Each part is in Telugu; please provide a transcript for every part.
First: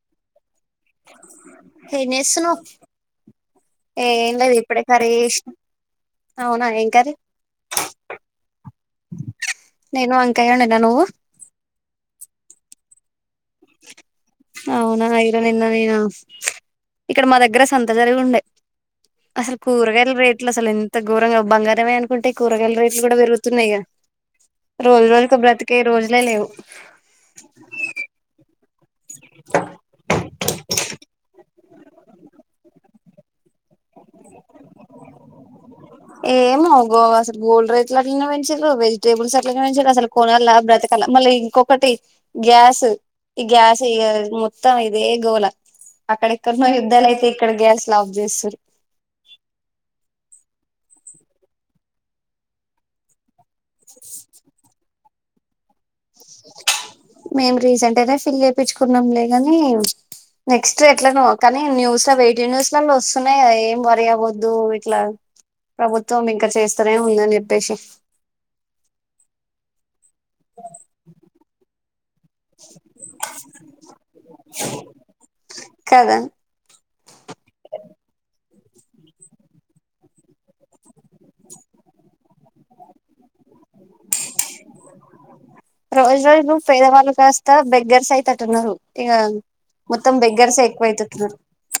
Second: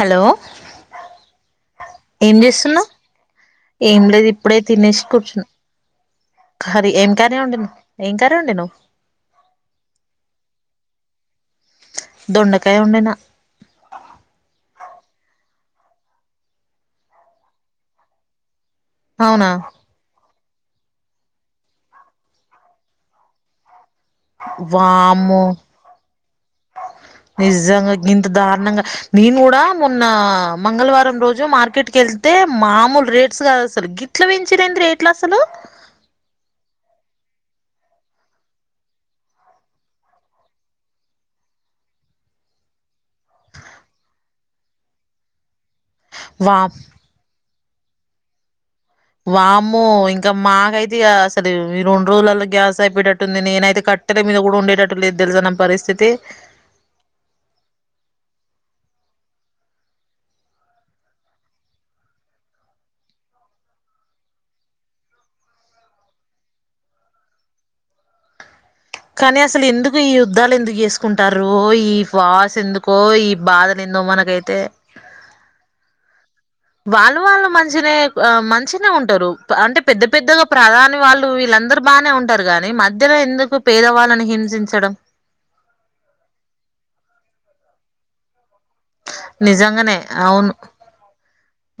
హలో ఏం ఎంజెసున్నావ్ చేస్తున్నావ్ ఏం లేదు ఇప్పుడే తినేసి కూర్చున్న కర్రీ ఏం కర్రీ వండినావ్ ఏం కర్రీ వండినవ్ నేను వంకాయి ఒండిన దొండకాయ వండినా అవునా ఇరో నిన్న నేను ఇక్కడ మా దగ్గర సంత జరిగి ఉండే అవునా అసలు కూరగాల్ రేట్ అట్లా అసలు ఎంత ఘోరంగా బంగారమే అనుకుంటే కూరగాయలు రేట్లు కూడా పెరుగుతున్నాయ్ గ రోజు రోజుకు వామ్మో బ్రతికే రోజులే లేవు నిజంగా గింత దారుణంగా నేను కూడా మొన్న మంగళవారం రోజు మార్కెట్ కి వెళ్తే మామూలు రేట్స్ కాదు అసలు గిట్ల పెంచుడేంది రేట్లు అసలు ఏమో గో అసలు గోల్డ్ రైట్లు అన్ని పెంచిండ్రు వెజిటేబుల్స్ అట్లనే పెంచిండ్రు అసలు కొనాల బ్రతకా ల మళ్ళ ఇంకొకటి గ్యాస్ ఈ గ్యాస్ ఇ మొత్తం ఇదే గోల వా అక్కడెక్కడనో యుద్ధాలు అయితే ఇక్కడ గ్యాస్ లాఫ్ చేస్రూ వామ్ము ఇంకా మాకైతే ఇక అసలు ఈ రెండు రోజులలో గ్యాస్ అయిపోట్టట్ టుంది నేనైతే కట్టెల మీద కూడా ఉండేటట్టు లేదు తెలుసా నా పరిస్థితి మేం రీసెంట్ గానే ఫిల్ చేపించుకున్నాంలేగాని నెక్స్ట్ ఎట్ల నో కానీ న్యూస్ లో వెయిటి న్యూస్ లో వస్తున్నాయ్ కదా ఏం వరీ అవద్దు ఇట్లా ప్రభుత్వం ఇంకా చేస్తనే ఉందని చెప్పేసి కానీ అసలు ఎందుకు ఈ యుద్ధాలు ఎందుకు చేసుకుంటార్ ఒ ఈ వాస్ ఎందుకో ఈ బాధలు ఎందో మనకైతే స కదా వాళ్ళు వాళ్ళు మంచినే మంచినే ఉంటారు అంటే పెద్ద పెద్దగా ప్రధాని వాళ్ లు వీళ్ళందరూ బానే ఉంటారు గాని మధ్యలో ఎందుకు పేదవాళ్ళని హింసించడం రోజు రోజు కు పేదవాళ్ళు కాస్త బెగ్గర్స్ అయ్ తట్టున్నారు ఇగ నిజంగానే మొత్తం అవును బెగ్గర్స్ ఏ ఎక్కువ అయ్తుండ్రు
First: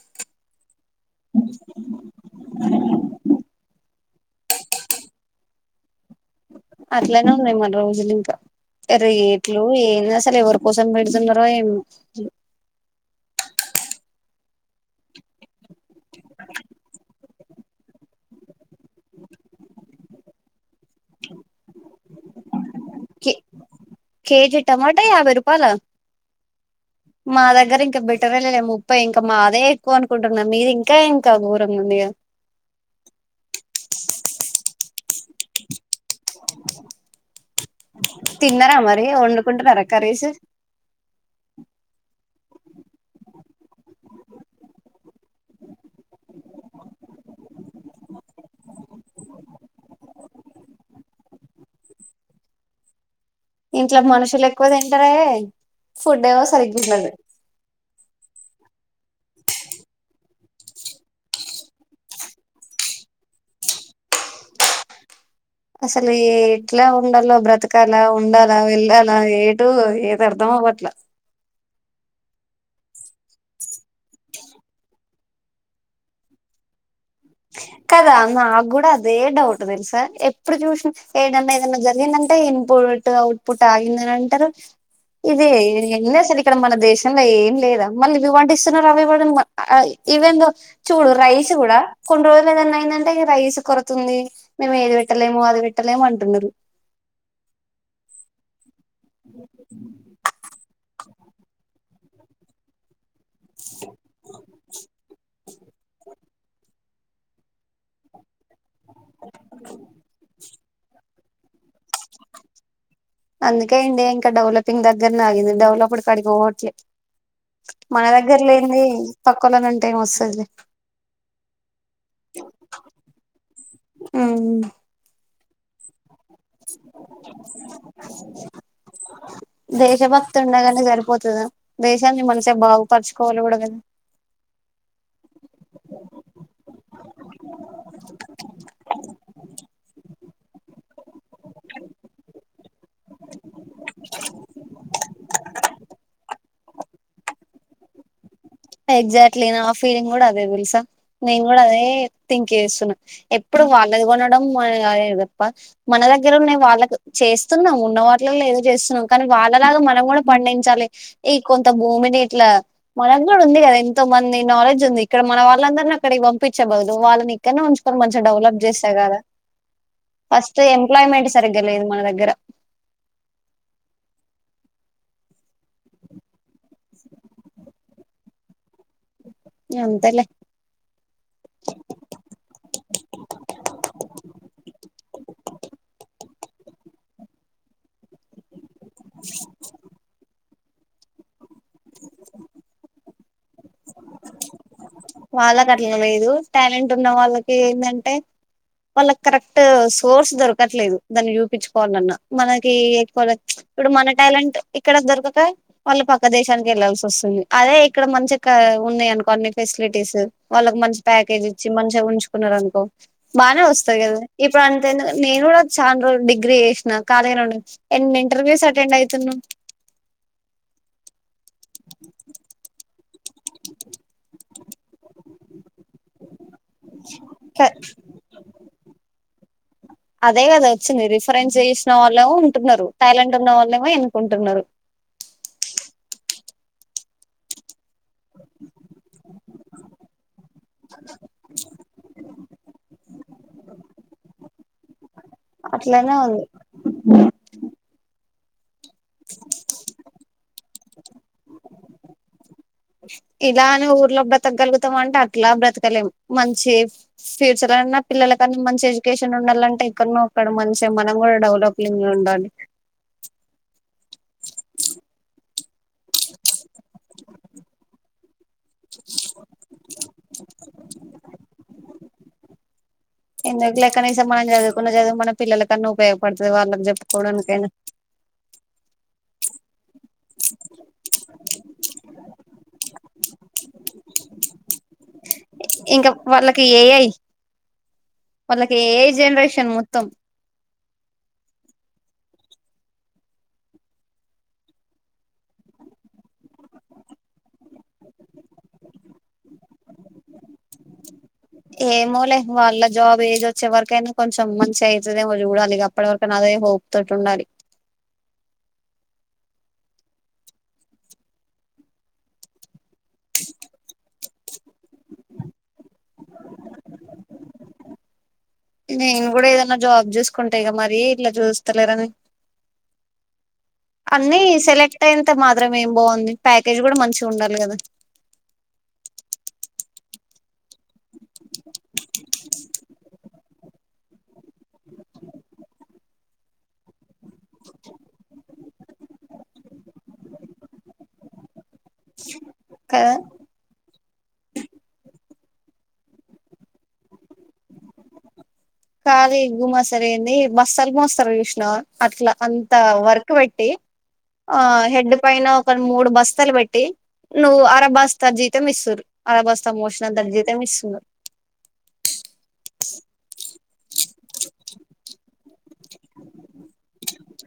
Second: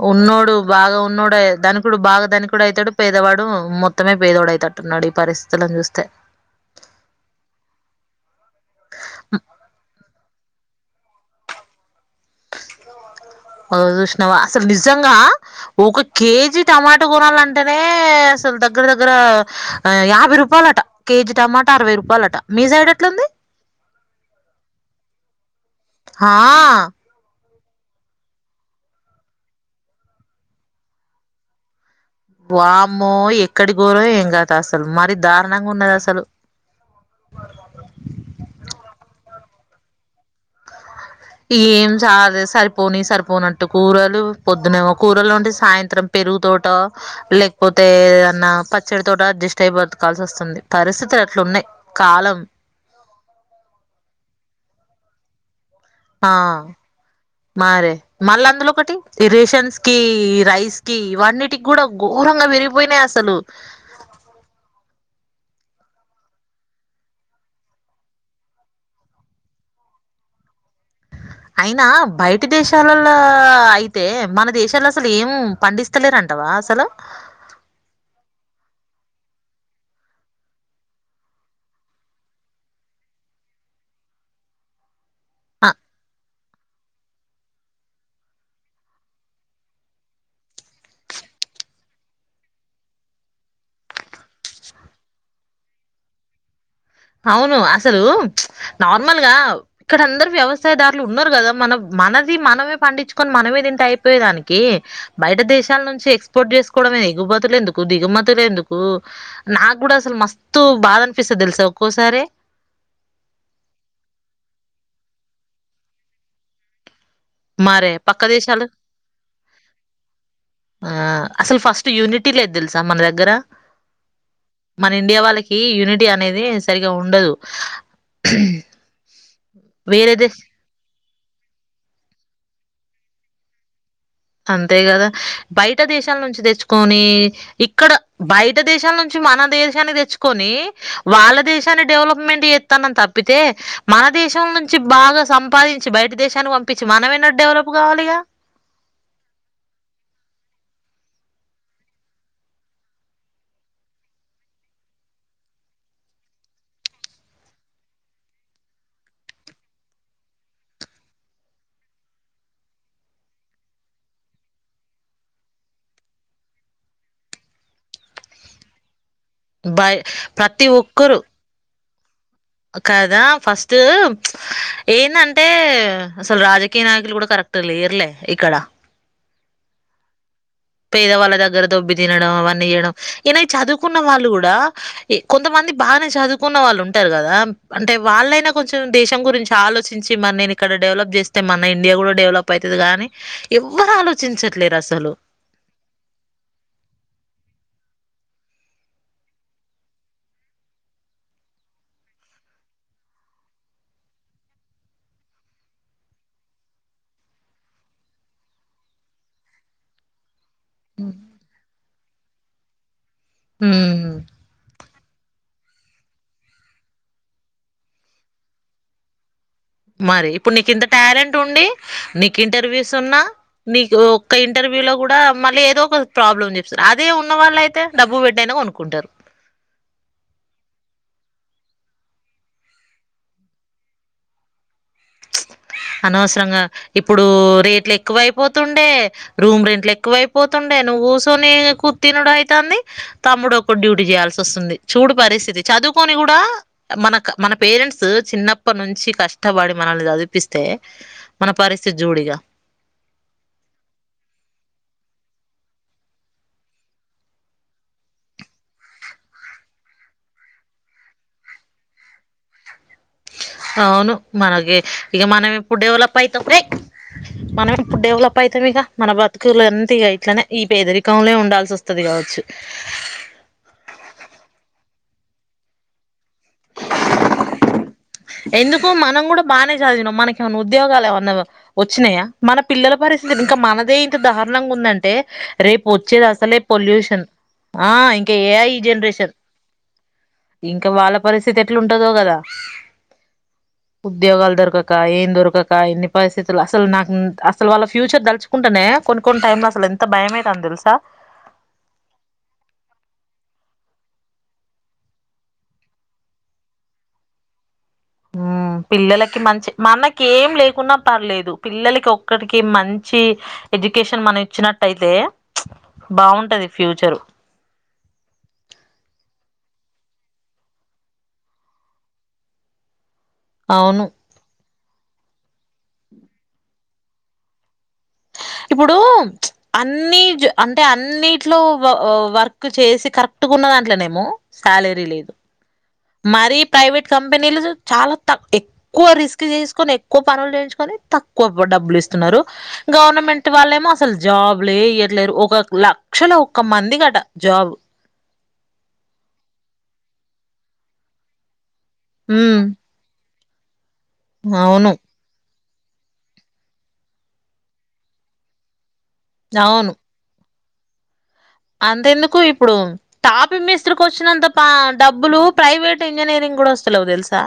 ఉన్నోడు బాగా ఉన్నోడే ధనికుడు బాగా ధనికుడు అయ్ తాడు పేదవాడు మొత్ త్తమే పేదోడయ్తట్టున్నాడు ఈ పరిస్థితులను చూస్తే అట్లనే ఉన్నాయి మన రోజులు ఇంకా ఎ రేట్లు ఎందసలు ఎవరు కోసం బెడ్తున్నరో ఏమో ఉ అ జుస్నావ అసలు నిజంగా ఒక కేజీ టమాటా గోణాల అంటేనే అసలు దగ్గర దగ్గర యాభై రూపాయలట కేజీ టమాటా అరవై రూపాయ వాలట మీ సైడ్ ఎట్లుంది కే కేజీ టమాటా యాభై రూపాల ఆ మా దగ్ గ్గర ఇంకా బెటరే లే ముప్పై ఇంకా మాదే ఎక్కువ అనుకుంటున్నా మీది ఇంకా ఇంకా ఘోరంగా ఉందిగా వామ్మో ఎక్కడి ఘోరం ఏం కథ అసలు మరి దారుణంగా ఉన్నది అసలు తిన్నారా మరి వండుకుంటున్నారా కర్రీస్ ఏం సాధిస్ సరిపోని సరిపోనట్టు కూరలు పొద్దునేమో కూరలు వండి సాయంత్రం పెరుగు తోటో లే పోతే ఏదన్నా పచ్చడి తోటో అడ్జస్ట్ అయి బతకాల్సి వస్తుంది పరిస్థితులు అట్లున్నాయి్ కాలం ఇంట్లో మనుషులు ఎక్కువ తింటరే ఆ మరే మళ్ళ అందులో ఒకటి ఈ రేషన్స్ కి రైస్ కి ఇవన్నిటికి కూడా ఘోరంగా పెరిగిపోయినాయి అసలు అసలు ఎట్లా ఉంలో బ్రతకాల ఉండాలా వెళ్ళాలా ఏటు ఏది అర్ధం అవ్వట్లా అయినా బయటి దేశాలలో అయితే మన దేశాలు అసలు ఏం పండిస్తలేరంటవా వా అ సలు కదా నాకు కూడా అదే డౌట్ తెలుసా ఎప్పుడు చూసిన ఏడన్నా ఏదన్నా జరిగంద టె ఇన్పుట్ అఔట్పుట్ ఆగింద అంటారు ఇదే ఎన్న సార్ ఇక్కడ మన దేశ అసలో ఏం లేదా మళ్ళీ ఇవి వండిస్తున్నారు అవి ఇవ ఇవెన్ దో చూడు రైస్ కూడా కొన్ని రోజులు ఏదన్నాఅ యిందంటే రైస్ కొరత ఉంది మేము ఏది పెట్టలేము అది పెట్టలేము అంటున్నారు అవును అసలు నార్మల్ గా ఇక్కడందరు వ్యవస్సాయ దా ఇట్లా ఉన్నారు కదా మన మనది మనమే పండించుకొని మనమే తింటే అయిపోయే దానికి బయట దేశ శాలనుంచి నుంచి ఎక్స్పోర్ట్ చేసుకోవమే ఎగుమతులు ఎందుకు దిగుమతులు ఎందుకు నాకు కూడా అసలు మస్తు బాధ అనిపిస్తే తెలుసా ఒక్కోసారి అందుకే ఇండియా ఇంకా డెవలపింగ్ దగ్గనె ఆగింది డెవలప్డ్ కాడిగ పొవట్లే మరే మన పక్క దగ్గర దేశాలు లేని పక్కలనంటే ఏం వస్తుంది ఆ అసలు ఫస్ట్ యూనిటీ లేదు తెలుసా మన దగ్గర మన ఇండియా వాళ్ళకి కి యూనిటీ అనేది సరిగా ఉండదు వేరే దేశ దేశభక్తి ఉండగానే సరిపోతుందా దేశాన్ని మనసే బాగుపరచుకోవాలి కూడా కదా అంతే కదా బయట దేశాల నుంచి తెచ్చుకొని ఇక్కడ బయట దేశాల నుంచి మనదేశనే తెచ్చు కోని వాళ్ళ దేశాన్ని డెవలప్మెంట్ చేస్తానని తప్పితే మన దేశం నుంచి బాగా సంపాదించి బయట దేశానికి పంపించి మనం ఏన్నట్ డెవలప్ కావాలిగా ఎగ్జాక్ట్లీ నా ఫీలింగ్ కూడా అదే పులుసా నేను కూడా అదే థింక్ చేస్తున్నా ఎప్పుడు వాళ్ళది కొండడం గప్ప మన దగ్గరే వాళ్ళ చేస్తున్నాం ఉన్న వాటిలలో చేస్తున్నాం కానీ వాళ్ళలాగా మనం కూడా పండించాలి ఈ కొంత భూమిని ఇట్లా మన కూడా ఉంది కదా ఎంతో మంది నాలెడ్జ్ ఉంది ఇక్కడ మన వాళ్ళందరిని అక్కడ పంపించె బదులు వాళ్ళని ఇక్కడనే ఉంచుకొని మంచి డెవలప్ చేసా కదా బయ ఫస్ట్ ఎంప్లాయ్మెంట్ సరిగ్గా లేదు మన దగ్గర కాదా ఫస్ట్ ఏనంత అంటే అసలు రాజకీయ నాయకులు కూడా కరెక్ట్ లే ఇర్లే ఇక్కడ అంతలే పేద వాళ్ళ దగ్గర దొబ్బి తినడం అవన్నీ చేయడం ఇలావి చదువుకున్న వాళ్ళు కూడా కొంతమంది మంది బానే చదువు కున్న వాళ్ళు ఉంటారు కదా అంటే వాళ్ళైనా కొంచెం దేశం గురించి ఆలోచించి మరి నేను ఇక్కడ డెవలప్ చేస్త అయితే మన ఇండియా కూడా డెవలప్ అవుతుది కాని ఎవరు ఆలోచించట్లేరు అసలు వాళ్లకు అట్లా లేదు టాలెంట్ ఉన్న వాళ్ళకి ఏందంటే వాళ్ళ కరెక్ట్ సోర్స్ దొరకట్లేదు దాన్ని చూపించుకోవాలన్నా మనకి ఎక్కువ ఇప్పుడు మన టాలెంట్ ఇక్కడ దొరకక వాళ్ళు పక్క దేశానికి వెళ్ళాల్సి వస్తుంది అదే ఇక్కడ మంచి ఉన్నాయి అనుకో అన్ని ఫెసిలిటీస్ వాళ్ళకి మంచి ప్యాకేజ్ ఇచ్చి మంచిగా ఉంచుకున్నారు అనుకో బానే వస్తాయి ఉమ్ కదా ఇప్పుడు అంత ఎందుకు నేన్ కూడా చాన రోజు డిగ్రీ చెసినా ఖాళీగానే ఉన్న ఎన్ని ఇంటర్వ్యూస్ అటెండ్ అవుతున్నా మరి ఇప్పుడు నీకు ఇంత టాలెంట్ ఉండి నీకు ఇంటర్వ్యూస్ ఉన్నా మీకు ఒక్క ఇంటర్వ్యూ లో కూడా మళ్ళీ ఏదో ఒక ప్రాబ్లమ్ ఉంది అదే ఉన్న వాళ్ళ అయితే డబ్బు పెట్టి అయినా కొనుకుంటారు అదే కదా వచ్చింది రిఫరెన్స్ చేసిన వాళ్ళేమో ఉంటున్నారు టాలెంట్ ఉన్న వాళ్ళేమో వెనుకుంటున్నారు అనవసరంగా ఇప్పుడు రేట్ల ఎ ఎక్కువైపోతుండే రూమ్ రెంట్లు ఎక్కువైపోతుండే నువ్వు కూర్చొని కుర్ తినుడు అయితు అంది తమ్ముడు ఒక డ్యూటీ చేయాల్సి వస్తుంది చూడు పరిస్థితి చదువుకొని అట్లనే కూడా ఉంది మన మన పేరెంట్స్ చిన్నప్ప నుంచి కష్టపడి చదిపిస్తే మన పరిస్థితి జూడిగా ఇలా అని ఊర్లో బ్రతకగలుగుతాం అంటే అట్లా బ్రతకలేం మంచి ఫ్యూచర్ న్నా పిల్లలకన్నా మంచి ఎడ్యుకేషన్ ఉండాలంటే ఇక్కడనో అక్కడ మంచిగా మనం కూడా డెవలప్ంగ్ ఉండాలి అవును మనగ ఇక మనవి ఇప్పుడు డెవలప్ అయిత ఫ రే మనం ఎప్పుడు డెవలప్ పయితంక మన బతుకులన్న ఇట్లనే ఈ పేదరికంలో ఉండాల్సి వస్తుంది కావచ్చు ఎందుకు లె కనీస మనం చదువుకున్న చదువు మన పిల్లలకన్నా ఉపయోగపడుతుంది వాళ్ళకి చెప్పుకోవడానికైనా ఎందుకు మనం కూడా బానే చదివినాం మనక ఏమన్నా ఉద్యోగాలు ఏమన్నా వచ్చినాయా మన పిల్లల పరిస్థితి ఇంకా మనదే ఇంత దారుణంగా ఉందంటే రేపు ఇంకా వచ్చేది అసలే వాళ్ళకి ఏఐ పొల్యూషన్ ఆ ఇంకా ఏ ఐ వాళ్ళకి ఏఐ జెనరేషన్ జనరేషన్ మొత్తం ఇంకా వాళ్ళ పరిస్థితి ఎట్లా ఉంటదో కదా ఉద్యోగాలు దొరకక ఏం దొరకక ఇన్ని పరిస్థితులు అసలు నాకు అసలు వాళ్ళ ఫ్యూచర్ తలుచుకుంటానే కొను కొ టైమ్ లో అసలు ఎంత భయం అయితందో తెలుస ఏమో లే వాళ్ళ జాబ్ ఏజ్ వచ్చే వరకైనా కొంచెం మంచి అవుతుద ఏమో చూడాలి ఇక అప్పటి వరకు హోప్ తోటి ఉండాలి ఆ పిల్లలకి మంచి మనకి ఏం లేకున్నా పర్లేదు పిల్లలకి ఒక్కటికి మంచి ఎడ్యుకేషన్ మనం ఇచ్చినట్లు అయితే బాగుంటది ఫ్యూచరు నేను కూడా ఏదనా జాబ్ చేసుకుంటాయి క మరి ఇట్లా చూస్తలేరని అవును. అన్ని సెలక్ట్ అంత ఇంత మాత్రం ఏం బాగుంది ప్యాకేజ్ కూడా మంచి ఉండాలి కదా ఇప్పుడు అన్ని అంటే అన్నిట్లో వర్క్ చేసి కరెక్ట్ చకున్న దాంట్లోనేమ శాలరీ లేదు మరి ప్రైవట్ కంపెనీలు చాల త ఎక్కువ రిస్క్ చేసుకొని ఎక్కువ పనులు చేయించుకొని తక్కువ డబ్బులు ఇస్తున్నారు కదా గవర్నమెంట్ వాళ్ళేమో అసలు జాబ్లే ఇవ్వ ఒక లక్షలో ఒక్క మందికి అంట జాబ్ కాదీ గుమస్తలు అన్ది బస్సాలు మోస్తారు చూసినవా అట్లా హ్మ్. అంత వర్ వర్క్ పెట్టి ఆ అవును. హెడ్ పైన మూడు బస్తాలు పెట్టి నువ్వు అరబస్తర్ జీత మిస్తురు అరబస్తా అవును. మోషన్ ద తమి స్తున్న అంతెందుకు ఇప్పుడు తాపి మిస్త్రికి వచ్చినంత పా డబ్బులు ప్రైవేట్ ఇంజనీరింగ్ గూడా వస్తలేవు తెలుసా?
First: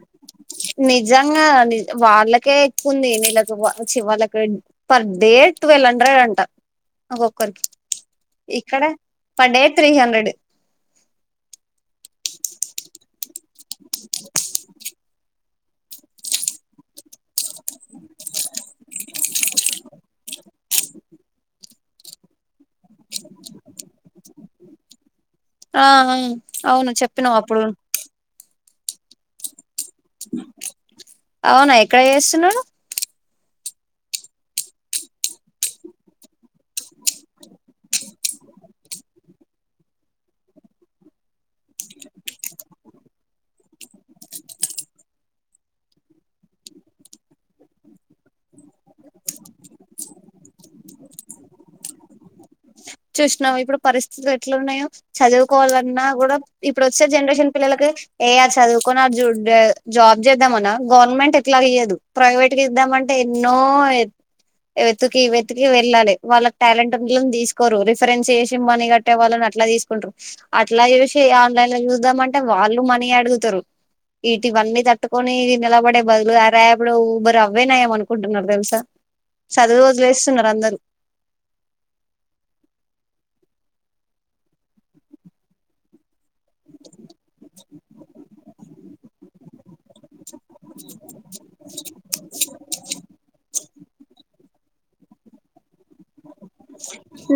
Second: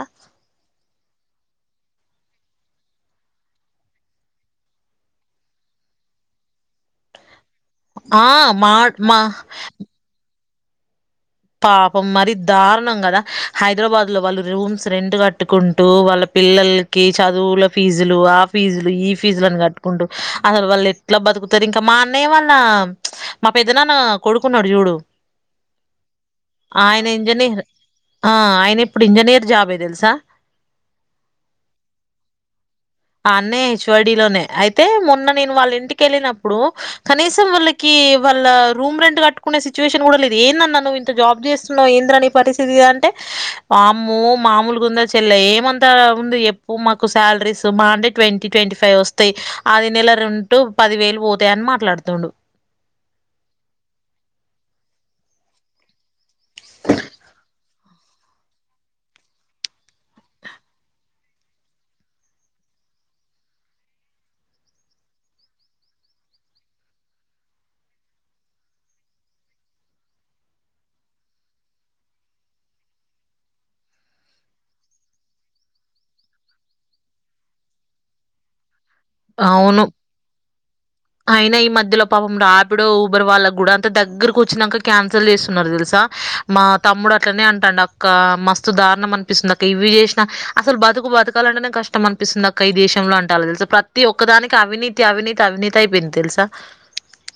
నిజంగా ని వాళ్ళకే ఉంది నీళ్ళకు చి వాళకి పర్ డే ట్వెల్వ్ హండ్రెడ్ అంటారు ఒక్కొక్కరికి ఆ! మా ఇక్కడ మా పర్ డే త్రీ హండ్రెడ్ పాపం మరి దారుణం కదా హైదరాబాద్ లో వాళ్ళు రూమ్స్ రెంట్ కట్టుకుంటూ వాళ్ళ పిల్లలకి చదువుల ఫీజులు ఆ ఫీజులు ఈ ఫీజులను కట్టుకుంటూ అస వాల్ళ ఎట్లా బతుకు ఇంకా మా అన్నయ్య వాళ్ళ మా పెద్ద నాన్న కొడుకున్నాడు చూడు ఆ అవును ఆయన చెప్పినావు ఇంజనీర్ అప్పుడు ఆ ఆయన ఇప్పుడు ఇంజనీర్ జాబ్ ఏ తెలు అవునా ఎక్కడ చేస్తున్నాడు అన్న హెచ్వైడిీ లోనే అయితే మొన్న నేను వాళ్ళ ఇంటికి వెళ్ళినప్పుడు కనీసం వాళ్ళకి వాళ్ళ రూమ్ రెంట్ కట్టుకునే సిచువేషన్ కూడా లేదు ఏంది అన్న జాబ్ చేస్తున్నావు ఏంద్రని పరిస్థితి అంటే మా అమ్మ మామూలు గుంద చెల్ల ఏమంతా ఎప్పు మాకు శాలరీస్ మహా అంటే ట్వంటీ ట్వంటీ ఫైవ్ వస్తాయి ఆది నెల రెండు పదివే పోతే అని మాట్లాడుతుండు చూసినావార్ ఇప్పుడు పరిస్థితులు ఎట్లు ఉన్నాయో చదువుకోవాలన్నా కూడా ఇప్పుడు వచ్చే జనరేషన్ పిల్లలకి ఏ ఆ చదువుకున్నా జాబ్ చేద్దామన్నా గవర్నమెంట్ ఎట్లా ఇయదు ప్రైవేట్ ద్దామంటే ఎన్నో ఎ వెతుకి ఈ వెతికి వెళ్ళాలి వాళ్ళకి టాలెంట్ తీసుకు రు రిఫరెన్స్ చేసి మనీ కట్టే వాళ్ళని అట్లా తీసుకుంటారు అట్లా చేసి ఆన్లైన్ లో చూద్దాంమంటే వాళ్ళు మనీ అడుగుతారు ఇీటివన్నీ తట్టుకొని నిలబడే బదులు రాేపుడు ఊబరు అవ్వేనాయము అనుకుంటున్నారు తెలుసా అవును చదువు వదిలేస్తున్నారు అందరు అయినా ఈ మధ్యలో పాప రాపిడో ఊబర్ వాళ్ళకు కూడా అంత దగ్గరకు వచ్చినాక క్యాన్సల్ చేస్తున్నారు తెలుసా మా తమ్ముడు అట్లా అంటున్నాడు అక్కా మస్తు దారుణం అనిపిస్తుంది అ ఇవి చేసినా అస బతుకు బతకాలంటేనే కష్టం అనిపిస్తుంది అక్క ఈ దేశంలో అంటాల తెలుస ప్రతి ది ఒక్కదానికి అవినీతి అవినీతి అవినీతి అయిపోయింది తెలుసా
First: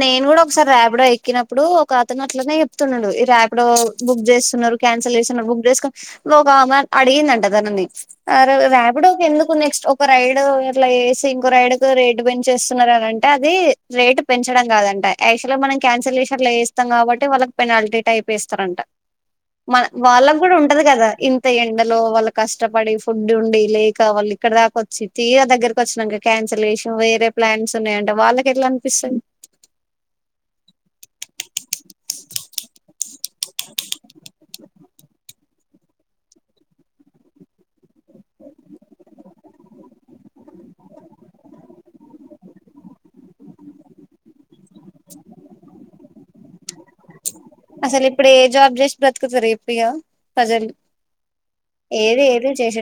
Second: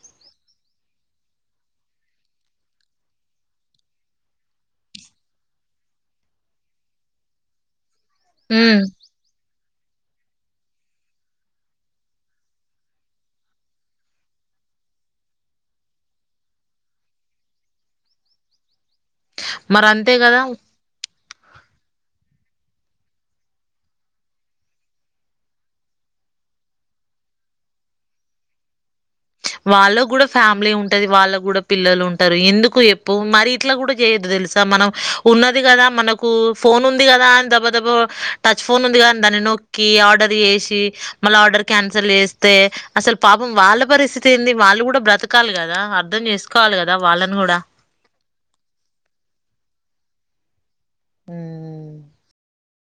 నేను కూడా ఒకసారి ర్యాపిడో ఎక్కినప్పుడు ఒక అతను అట్లనే చెప్తున్నాడు ఈ రాపిడో బుక్ చేస్తున్నారు క్యాన్సిల్ చేస్తున్నారు బుక్ చేసుకోని ఒకామె అడిగిందంట తననీ ఆ రా ఉమ్, రాపిడోకెందుకు నెక్స్ట్ ఒక రైడు అట్లా ఏసి ఇంకో రైడ్కు రేట్ పెంచేస్తున్నారు అనంటే అది రేటు పెంచడం కాదంట యాక్చుల్గా మనం క్యాన్సల్ చేషి అట్లా చేస్తాం కాబట్టి వాళ్ళకి పెనాల్టీ టైప్ ఏస్తారంట మా మరి అంతే వాళ్ళకి కదా కూడా ఉంటది కదా ఇం ఇంతా ఎండలో వాళ్ళు కష్టపడి ఫుడ్ ఉండి లేక వాళ్ళు ఇక్కడ దాకా వచ్చి తీరా దగ్గరకి వచ్చినంక క్యాన్ కాన్సిల్ చేసి వేరే ప్లాన్స్ ఉన్నాయి అంటే వాళ్ళకి ఎట్లా అనిపిస్తది వాళ్ళ కూడా ఫ్యామిలీ ఉంటది వాళ్ళ కూడా పిల్లలు ఉంటారు ఎందుకు ఏప్ ప్పు మరి ఇట్లా కూడా చేయొద్దు తెలుసా మనం ఉన్న ది కదా మనకు ఫోన్ ఉంది కదా అని దబదబ టచ్ ఫోన్ ఉంది కద అని దాన్ని నొక్కి ఆర్డర్ చేసి మల్ల ఆర్డర్ కాన్సిల్ చేస్తే అసల్ పాపం వాళ్ళ పరి తెయ్యింది వాళ్ళు కూడా బ్రతకాలి కదా అర్ధం చేసుకోవాలి కదా వాళ్ళని కూడా అసలు ఇప్పుడు ఏ జాబ్ చేసి బ్రతుకుతరు చెప్పు ఇగ ప్రజలు ఉమ్ ఏది ఏది చేసే